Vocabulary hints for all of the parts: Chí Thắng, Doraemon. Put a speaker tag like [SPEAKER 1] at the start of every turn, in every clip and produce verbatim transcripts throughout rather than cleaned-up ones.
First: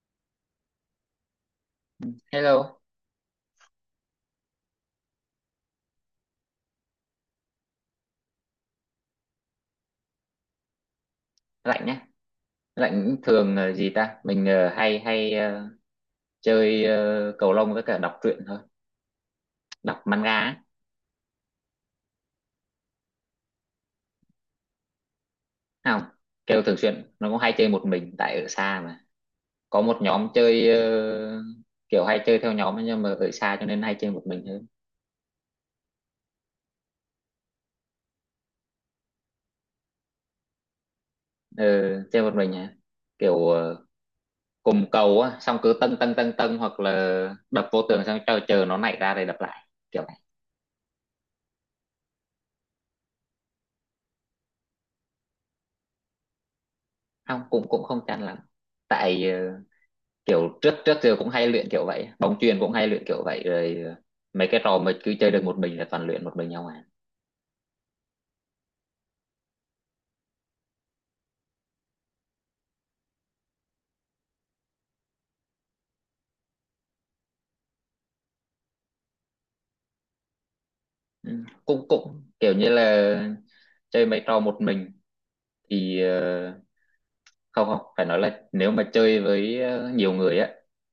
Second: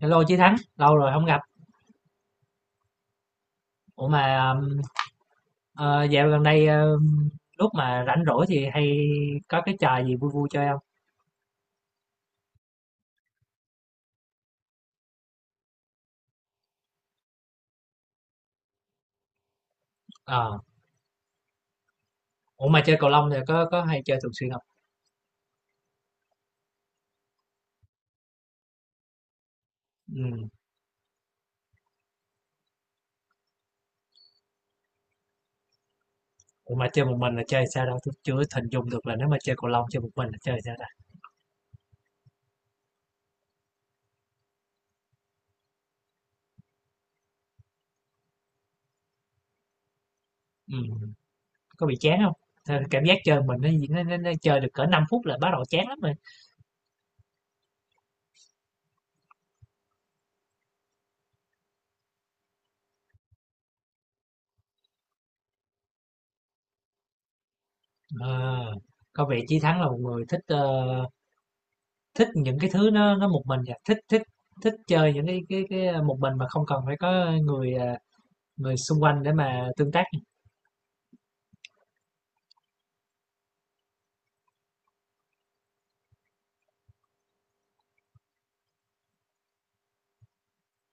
[SPEAKER 1] Hello Chí Thắng, lâu rồi không gặp.
[SPEAKER 2] Hello.
[SPEAKER 1] Ủa mà um, ờ, dạo gần đây um, lúc mà rảnh rỗi thì hay có cái trò gì vui vui chơi không?
[SPEAKER 2] Lạnh nhé. Lạnh thường ờ, gì ta? Mình ờ, hay hay ờ, chơi ờ, cầu lông với cả đọc truyện thôi, đọc manga
[SPEAKER 1] Ờ.
[SPEAKER 2] á.
[SPEAKER 1] Ủa mà chơi cầu lông thì có có hay chơi thường xuyên không?
[SPEAKER 2] Thấy không, kêu thường xuyên. Nó cũng hay chơi một mình tại ở xa mà. Có một nhóm
[SPEAKER 1] Ừ.
[SPEAKER 2] chơi, ờ, kiểu hay chơi theo nhóm ấy, nhưng mà ở xa cho nên hay chơi một mình hơn.
[SPEAKER 1] Ủa mà chơi một mình là chơi sao đâu? Tôi chưa hình dung được là nếu mà chơi cầu lông chơi một mình là chơi sao ta?
[SPEAKER 2] Ờ, chơi một mình hả? Kiểu ờ, cùng cầu á, xong cứ tâng tâng tâng tâng hoặc là đập vô tường xong chờ chờ nó nảy ra rồi đập lại. Kiểu này.
[SPEAKER 1] Ừ. Có bị chán không? Thế, cảm giác chơi mình, nó, nó, nó, nó chơi được cỡ năm phút là bắt đầu chán lắm rồi.
[SPEAKER 2] Không, cũng cũng không chán lắm. Tại ờ, kiểu trước trước giờ cũng hay luyện kiểu vậy, bóng chuyền cũng hay luyện kiểu vậy rồi, ờ, mấy cái trò mà cứ chơi được một mình là toàn luyện một mình nhau à.
[SPEAKER 1] Ờ. Có vẻ Chí Thắng là một người thích ờ, thích những cái thứ nó nó một mình à, thích thích thích chơi những cái cái cái à, một mình mà không cần phải có người à, người xung quanh để mà tương tác.
[SPEAKER 2] Ừ, cũng cũng kiểu như là chơi mấy trò một mình thì ờ, không không phải nói là nếu mà chơi với ờ, nhiều người á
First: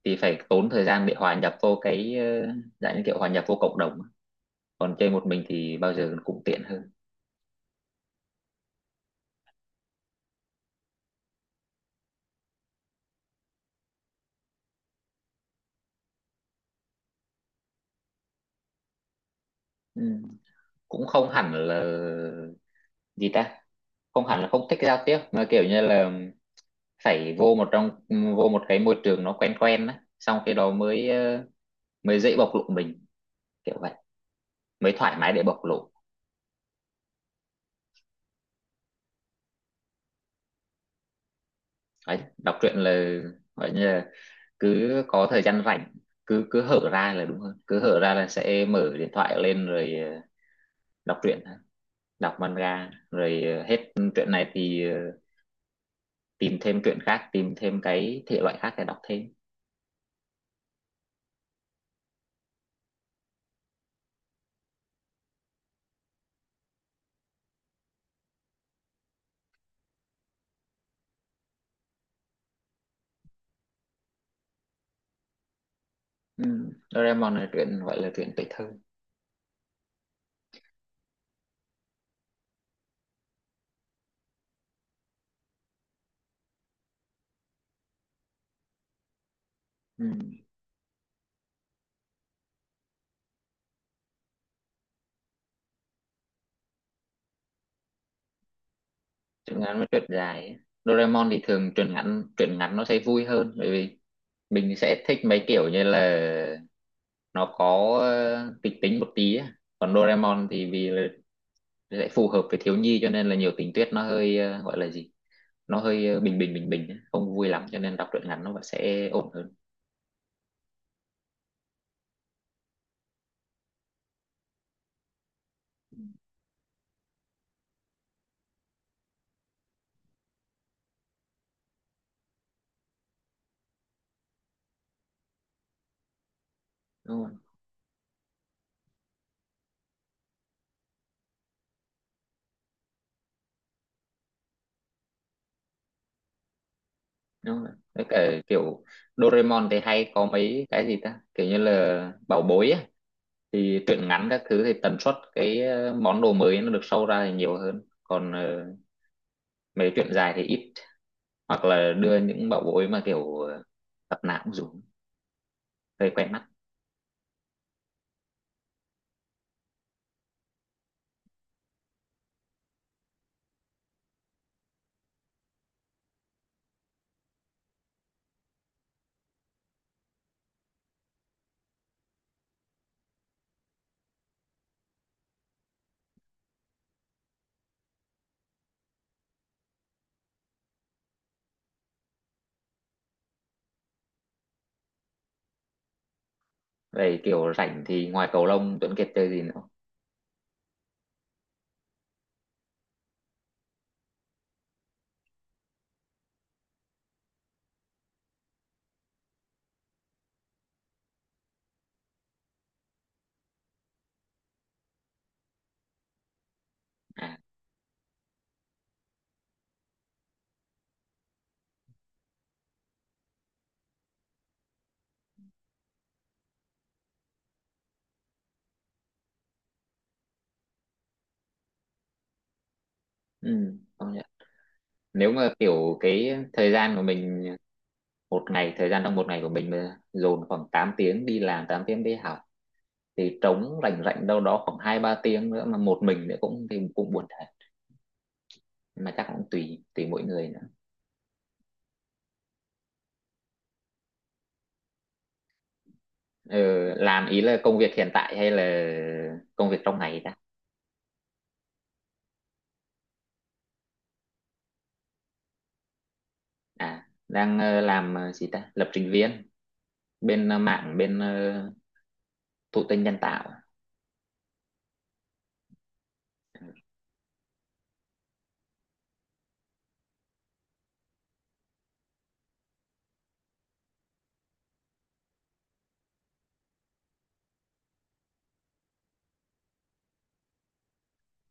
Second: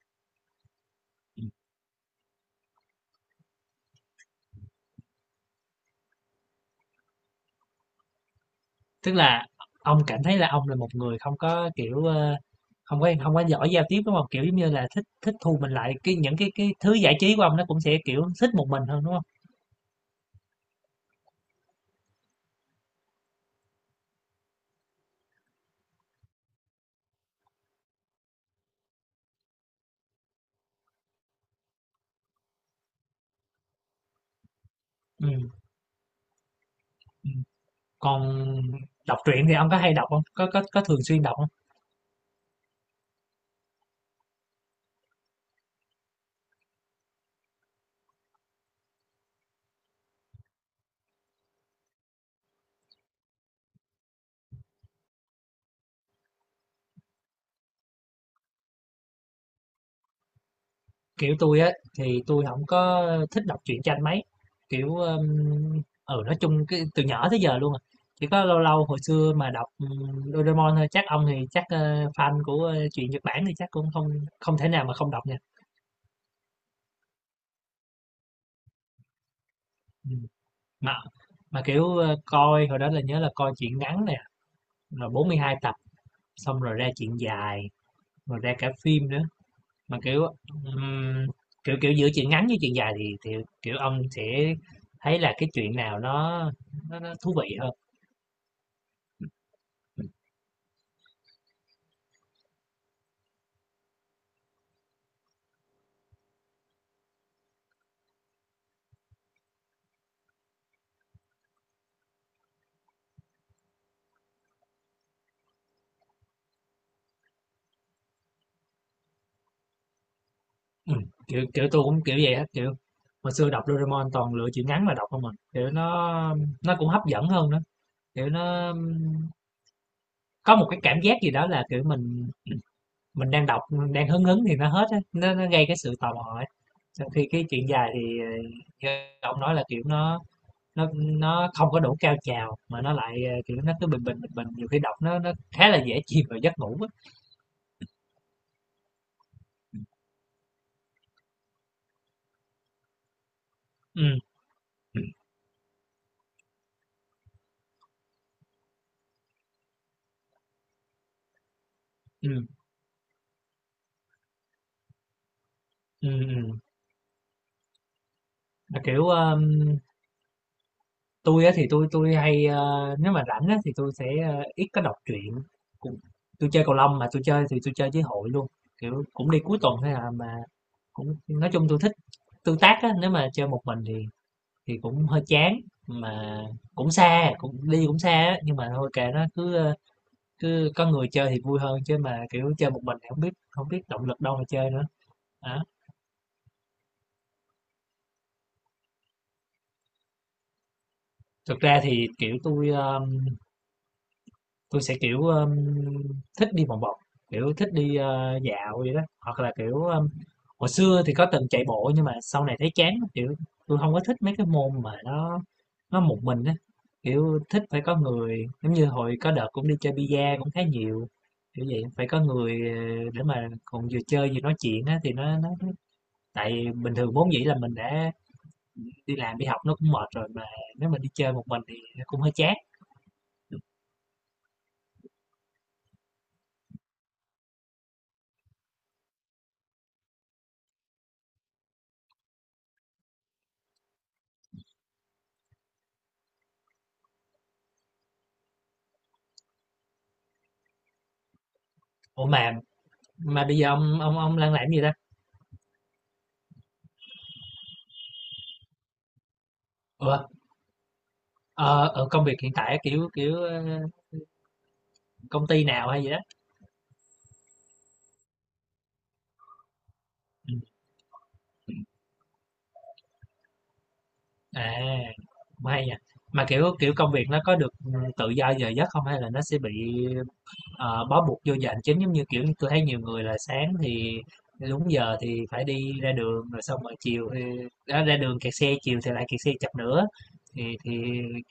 [SPEAKER 2] thì phải tốn thời gian để hòa nhập vô cái, ờ, dạng như kiểu hòa nhập vô cộng đồng, còn chơi một mình thì bao giờ cũng tiện hơn.
[SPEAKER 1] Tức là ông cảm thấy là ông là một người không có kiểu ờ, không có không có giỏi giao tiếp, đúng không, kiểu giống như là thích thích thu mình lại, cái những cái cái thứ giải trí của ông nó cũng sẽ kiểu thích một mình hơn, đúng không?
[SPEAKER 2] Ừ, cũng không hẳn là, gì ta, không hẳn là không thích giao tiếp mà kiểu như là phải vô một trong vô một cái môi trường nó quen quen á, xong cái đó mới ờ, mới dễ bộc lộ mình, kiểu vậy, mới thoải mái để
[SPEAKER 1] Ừ.
[SPEAKER 2] bộc lộ.
[SPEAKER 1] Ừ. Còn đọc truyện thì ông có hay đọc không, có có có thường xuyên đọc?
[SPEAKER 2] Đấy, đọc truyện là gọi như là cứ có thời gian rảnh, cứ cứ hở ra, là đúng hơn, cứ hở ra là sẽ mở điện thoại lên rồi, ờ, đọc truyện, đọc manga, rồi ờ, hết truyện này thì ờ, tìm thêm truyện khác, tìm thêm cái thể loại khác để đọc thêm.
[SPEAKER 1] Kiểu, tôi á, thì tôi không có thích đọc truyện tranh mấy, kiểu, ờm, ừ, nói chung cái từ nhỏ tới giờ luôn à, chỉ có lâu lâu hồi xưa mà đọc, ừm, Doraemon thôi, chắc ông thì chắc, ơ, fan của, ơ, truyện Nhật Bản thì chắc cũng không không thể nào mà không đọc nha.
[SPEAKER 2] Ừ. Doraemon là truyện gọi là truyện tuổi thơ.
[SPEAKER 1] Ừm, mà mà, kiểu, ơ, coi hồi đó là nhớ là coi truyện ngắn nè, rồi bốn mươi hai tập, xong rồi ra truyện dài, rồi ra cả phim nữa. Mà,
[SPEAKER 2] Ừ,
[SPEAKER 1] kiểu, ừm, kiểu, kiểu, giữa chuyện ngắn với chuyện dài thì thì, kiểu, ông sẽ thấy là cái chuyện nào nó nó nó thú vị hơn?
[SPEAKER 2] truyện ngắn với truyện dài ấy. Doraemon thì thường truyện ngắn, truyện ngắn nó sẽ vui hơn, bởi vì mình sẽ thích mấy kiểu như là nó có ờ, kịch tính một tí á. Còn Doraemon thì vì là sẽ phù hợp với thiếu nhi cho nên là nhiều tình tiết nó hơi, ờ, gọi là gì, nó hơi ờ, bình bình bình bình á, không vui lắm, cho nên đọc truyện ngắn nó vẫn sẽ ổn hơn,
[SPEAKER 1] Ừm, kiểu, kiểu, tôi cũng kiểu vậy á, kiểu, hồi xưa đọc Doraemon toàn lựa chuyện ngắn mà đọc không, mình kiểu, nó nó cũng hấp dẫn hơn nữa, kiểu, nó có một cái cảm giác gì đó là, kiểu, mình mình đang đọc, mình đang hứng hứng thì nó hết á, nó nó gây cái sự tò mò ấy. Trong
[SPEAKER 2] đúng
[SPEAKER 1] khi
[SPEAKER 2] không.
[SPEAKER 1] cái chuyện dài thì, ờ, như ông nói là, kiểu, nó nó nó không có đủ cao trào mà nó lại, ờ, kiểu, nó cứ bình bình, bình bình, nhiều khi đọc nó nó khá là dễ chìm vào giấc ngủ á.
[SPEAKER 2] Đúng rồi, với cả kiểu Doraemon thì hay có mấy cái, gì ta, kiểu như là bảo bối á, thì truyện
[SPEAKER 1] Ừm.
[SPEAKER 2] ngắn các thứ thì tần
[SPEAKER 1] Ừm.
[SPEAKER 2] suất cái ờ, món đồ mới nó được sâu ra thì nhiều hơn, còn ờ, mấy truyện dài thì ít, hoặc là đưa
[SPEAKER 1] Ừm,
[SPEAKER 2] những bảo bối mà kiểu ờ, tập nào cũng dùng hơi
[SPEAKER 1] ừm,
[SPEAKER 2] quen mắt.
[SPEAKER 1] ừm. Mà, kiểu, ờm, tui á thì tôi tôi hay, ơ, nếu mà rảnh á thì tôi sẽ, ơ, ít có đọc truyện, cũng tôi chơi cầu lông mà tôi chơi thì tôi chơi với hội luôn, kiểu, cũng đi cuối tuần thôi là mà cũng nói chung tôi thích tương tác á, nếu mà chơi một mình thì thì cũng hơi chán, mà cũng xa, cũng đi cũng xa á, nhưng mà thôi kệ nó, cứ, ờ, Cứ có người chơi thì vui hơn chứ mà, kiểu, chơi một mình thì hổng biết không biết động lực đâu mà chơi nữa, á.
[SPEAKER 2] Về kiểu rảnh thì ngoài cầu lông, Tuấn Kiệt chơi gì nữa?
[SPEAKER 1] Thực ra thì, kiểu, tôi ơ, tui sẽ, kiểu, ơ, thích đi vòng vòng, kiểu, thích đi, ơ, dạo vậy đó, hoặc là, kiểu, ơ, hồi xưa thì có từng chạy bộ nhưng mà sau này thấy chán lắm, kiểu, tôi không có thích mấy cái môn mà nó nó một mình á,
[SPEAKER 2] À,
[SPEAKER 1] kiểu, thích phải có người. Giống như hồi có đợt cũng đi chơi bi-a cũng khá nhiều, kiểu vậy, phải có người, ờ, để mà còn vừa chơi vừa nói chuyện á thì nó nó tại bình thường vốn dĩ là mình đã đi làm đi học nó cũng mệt rồi, mà nếu mà đi chơi một mình thì nó cũng hơi chán.
[SPEAKER 2] ừ, công nhận. Nếu mà kiểu cái thời gian của mình một ngày, thời gian trong một ngày của mình mà dồn khoảng tám tiếng đi làm, tám tiếng đi học, thì trống rảnh rảnh đâu đó khoảng hai ba tiếng nữa mà một mình nữa cũng thì cũng buồn thật. Nhưng mà chắc cũng tùy tùy mỗi người nữa.
[SPEAKER 1] Ủa mà mà bây giờ ông ông ông đang làm gì ta?
[SPEAKER 2] Ừ, làm ý là công việc hiện tại hay là công việc trong
[SPEAKER 1] Ủa,
[SPEAKER 2] ngày ta?
[SPEAKER 1] ờ, ờ, công việc hiện tại kiểu kiểu ờ, công ty nào hay gì đó?
[SPEAKER 2] À, đang ờ, làm ờ, gì ta, lập trình viên bên ờ,
[SPEAKER 1] Ừm,
[SPEAKER 2] mạng, bên ờ, thụ tinh nhân tạo.
[SPEAKER 1] à, cũng hay nha. Mà kiểu kiểu công việc nó có được ừ, tự do giờ giấc không hay là nó sẽ bị ờ, bó buộc vô giờ hành chính giống như kiểu tôi thấy nhiều người là sáng thì đúng giờ thì phải đi ra đường rồi xong rồi chiều thì đó, ra đường kẹt xe, chiều thì lại kẹt xe chập nữa thì thì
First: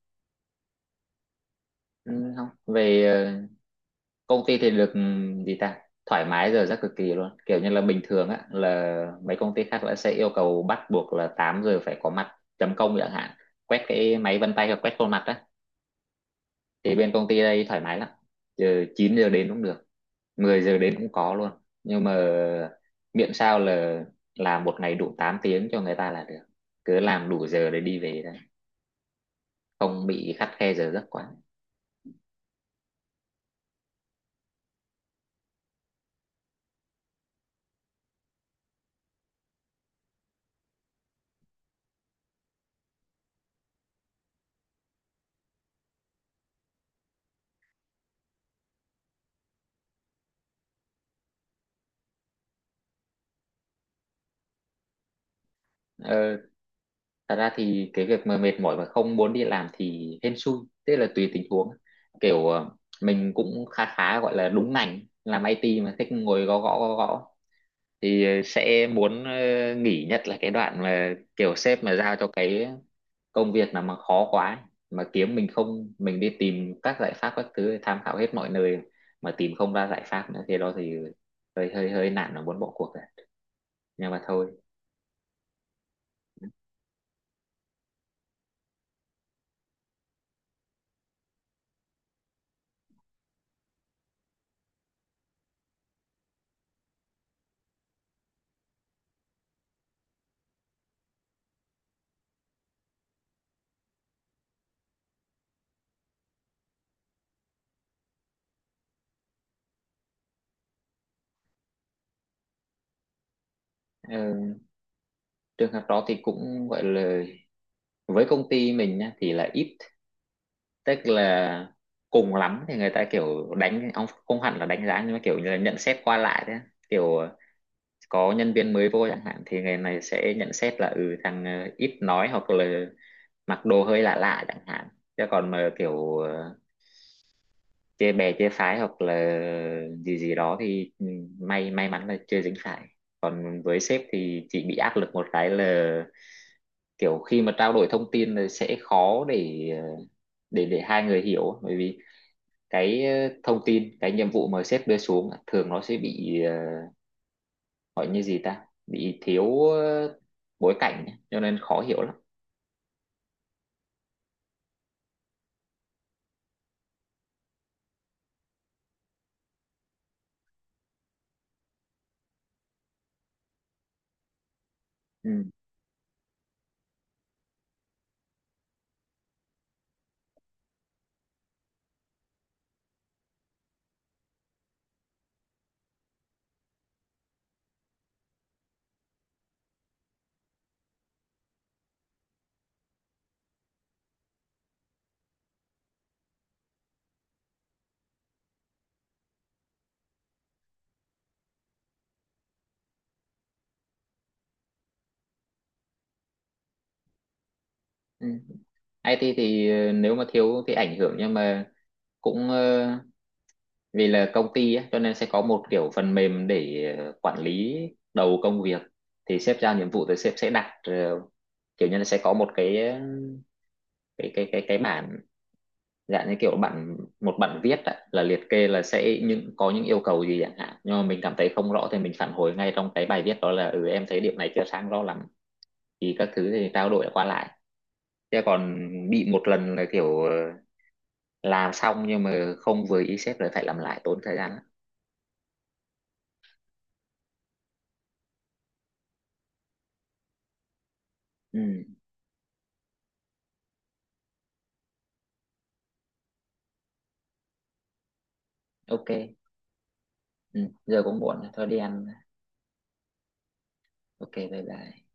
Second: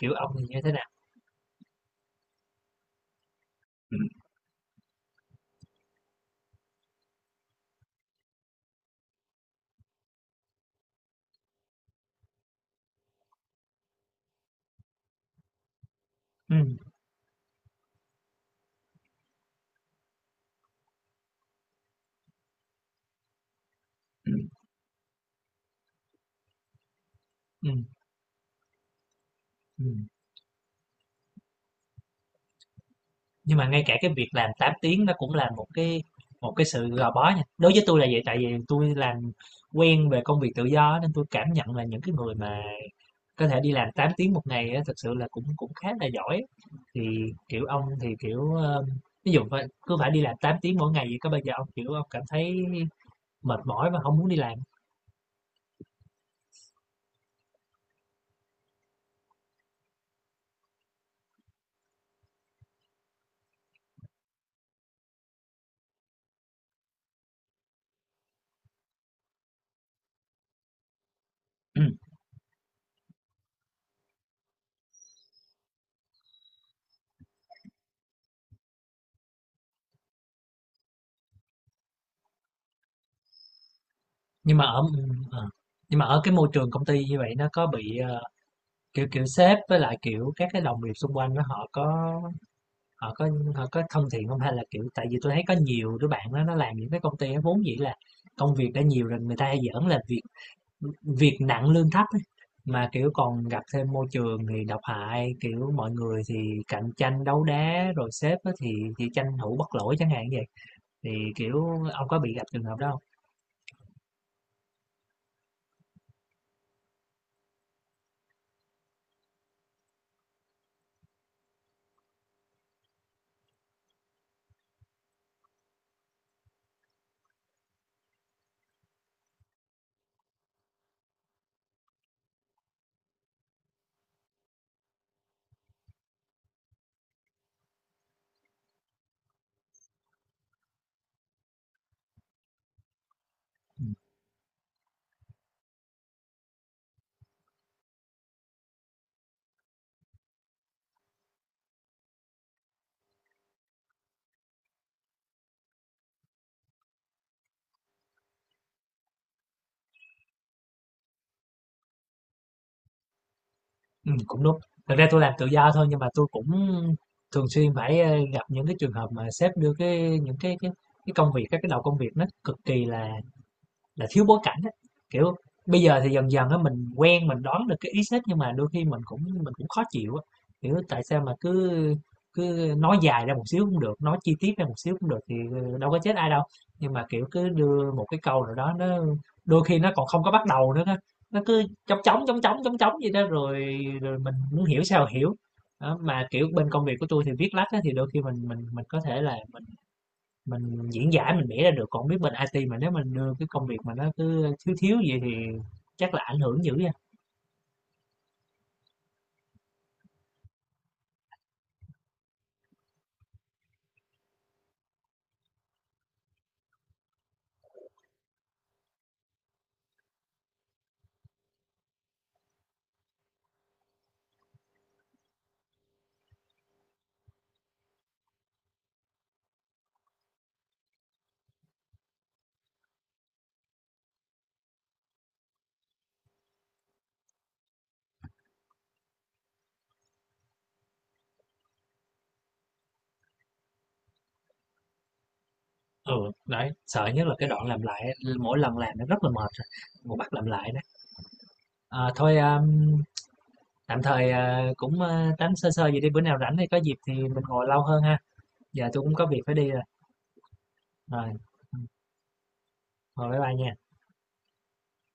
[SPEAKER 1] kiểu ông thì như thế nào?
[SPEAKER 2] Ừ, không, về ờ, công ty thì được, ừ, gì ta, thoải mái giờ rất cực kỳ luôn, kiểu như là bình thường á là mấy công ty khác là sẽ yêu cầu bắt buộc là tám giờ phải có mặt chấm công chẳng hạn, quét cái máy vân tay hoặc quét khuôn mặt á.
[SPEAKER 1] Ừ.
[SPEAKER 2] Thì bên công ty đây thoải mái lắm, giờ chín giờ đến cũng được, mười giờ đến cũng có luôn, nhưng mà miễn sao là
[SPEAKER 1] Ừm.
[SPEAKER 2] làm một ngày đủ tám tiếng cho người ta là được, cứ làm đủ giờ để
[SPEAKER 1] Ừm,
[SPEAKER 2] đi về thôi, không
[SPEAKER 1] ừm.
[SPEAKER 2] bị khắt khe giờ giấc quá.
[SPEAKER 1] Nhưng mà ngay cả cái việc làm tám tiếng nó cũng là một cái một cái sự gò bó nha. Đối với tôi là vậy, tại vì tôi làm quen về công việc tự do, nên tôi cảm nhận là những cái người mà có thể đi làm tám tiếng một ngày á, thực sự là cũng cũng khá là giỏi. Thì, kiểu, ông thì, kiểu, ơ, ví dụ phải cứ phải đi làm tám tiếng mỗi ngày vậy, có bao giờ ông, kiểu, ông cảm thấy mệt mỏi và không muốn đi làm?
[SPEAKER 2] Ờ, thật ra thì cái việc mà mệt mỏi mà không muốn đi làm thì hên xui, tức là tùy tình huống, kiểu ờ, mình cũng khá khá gọi là đúng ngành, làm i tê mà thích ngồi gõ gõ gõ gõ thì ờ, sẽ muốn ờ, nghỉ, nhất là cái đoạn mà kiểu sếp mà giao cho cái công việc nào mà khó quá ấy, mà kiếm mình không, mình đi tìm các giải pháp các thứ tham khảo hết mọi nơi mà tìm không ra giải pháp nữa thì đó thì hơi hơi hơi nản và muốn bỏ cuộc rồi, nhưng mà thôi.
[SPEAKER 1] Nhưng mà ở ờ, nhưng mà ở cái môi trường công ty như vậy, nó có bị, ờ, kiểu kiểu, sếp với lại, kiểu, các cái đồng nghiệp xung quanh, nó họ có Họ có họ có thân thiện không? Hay là, kiểu tại vì tôi thấy có nhiều đứa bạn á, nó làm những cái công ty á, vốn dĩ là công việc đã nhiều rồi, người ta hay giỡn là việc việc nặng lương thấp ấy, mà, kiểu, còn gặp thêm môi trường thì độc hại, kiểu, mọi người thì cạnh tranh đấu đá, rồi sếp á thì thì tranh thủ bất lỗi chẳng hạn vậy. Thì, kiểu, ông có bị gặp trường hợp đó hông?
[SPEAKER 2] Ờ, trường hợp đó thì cũng gọi là, với công ty mình nhá, thì là ít, tức là cùng lắm thì người ta kiểu đánh ông, không hẳn là đánh giá nhưng mà kiểu như là nhận xét qua lại thế, kiểu ờ, có nhân viên mới vô chẳng hạn thì người này sẽ nhận xét là ừ thằng ờ, ít nói hoặc là mặc đồ hơi lạ lạ chẳng hạn, chứ còn mà kiểu ờ, chê bè chê phái hoặc là gì gì đó thì ừ, may may mắn là chưa dính phải. Với
[SPEAKER 1] Ừm.
[SPEAKER 2] sếp thì chị bị áp lực một cái là kiểu khi mà trao đổi thông tin là sẽ khó để ờ, để để hai người hiểu, bởi vì cái ờ, thông tin cái nhiệm vụ mà sếp đưa xuống thường nó sẽ bị, ờ, gọi như gì ta, bị thiếu ờ, bối cảnh ấy, cho nên khó hiểu lắm.
[SPEAKER 1] Ừm, cũng đúng. Thực ra tôi làm tự do thôi nhưng mà tôi cũng thường xuyên phải, ơ, gặp những cái trường hợp mà sếp đưa cái những cái cái cái công việc, các cái đầu công việc nó cực kỳ là là thiếu bối cảnh á. Kiểu,
[SPEAKER 2] Ừ.
[SPEAKER 1] bây giờ thì dần dần á mình quen, mình đoán được cái ý sách, nhưng mà đôi khi mình cũng mình cũng khó chịu á. Kiểu, tại sao mà cứ cứ nói dài ra một xíu cũng được, nói chi tiết ra một xíu cũng được thì đâu có chết ai đâu. Nhưng mà, kiểu, cứ đưa một cái câu nào đó, nó đôi khi nó còn không có bắt đầu nữa á, nó cứ chóng chóng, chóng chóng, chóng chóng vậy đó, rồi rồi mình muốn hiểu sao hiểu. Đó, mà, kiểu, bên công việc của tôi thì viết lách á thì đôi khi mình mình mình có thể là mình mình diễn giải, mình vẽ ra được, còn không biết bên i tê mà nếu mình đưa cái công việc mà nó cứ thiếu thiếu vậy thì chắc là ảnh hưởng dữ nha.
[SPEAKER 2] Ừ. i tê thì ờ, nếu mà thiếu thì ảnh hưởng, nhưng mà cũng ờ, vì là công ty á, cho nên sẽ có một kiểu phần mềm để ờ, quản lý đầu công việc, thì sếp giao nhiệm vụ thì sếp sẽ đặt ờ, kiểu như là sẽ có một cái, ờ, cái cái cái cái bản, dạng như kiểu bản, một bản viết ạ, là liệt kê là sẽ những có những yêu cầu gì chẳng hạn, nhưng mà mình cảm thấy không rõ thì mình phản hồi ngay trong cái bài viết đó là ừ em thấy điểm này chưa sáng rõ lắm, thì các thứ thì trao đổi qua lại, chứ còn bị một lần là kiểu ờ, làm xong nhưng mà không vừa ý sếp rồi phải làm lại tốn thời gian lắm.
[SPEAKER 1] Ừ, đấy sợ nhất là cái đoạn làm lại, mỗi lần làm nó rất là mệt rồi, một bắt làm lại đó.
[SPEAKER 2] Ừ.
[SPEAKER 1] À, thôi um, tạm thời à, cũng à, tám sơ sơ vậy đi, bữa nào rảnh thì có dịp thì mình ngồi lâu hơn ha. Giờ tôi
[SPEAKER 2] Ok.
[SPEAKER 1] cũng có việc phải đi rồi
[SPEAKER 2] Ừ, giờ cũng
[SPEAKER 1] rồi
[SPEAKER 2] muộn rồi, thôi đi
[SPEAKER 1] Ừ,
[SPEAKER 2] ăn.
[SPEAKER 1] thôi bye bye nha.
[SPEAKER 2] Ok, bye bye.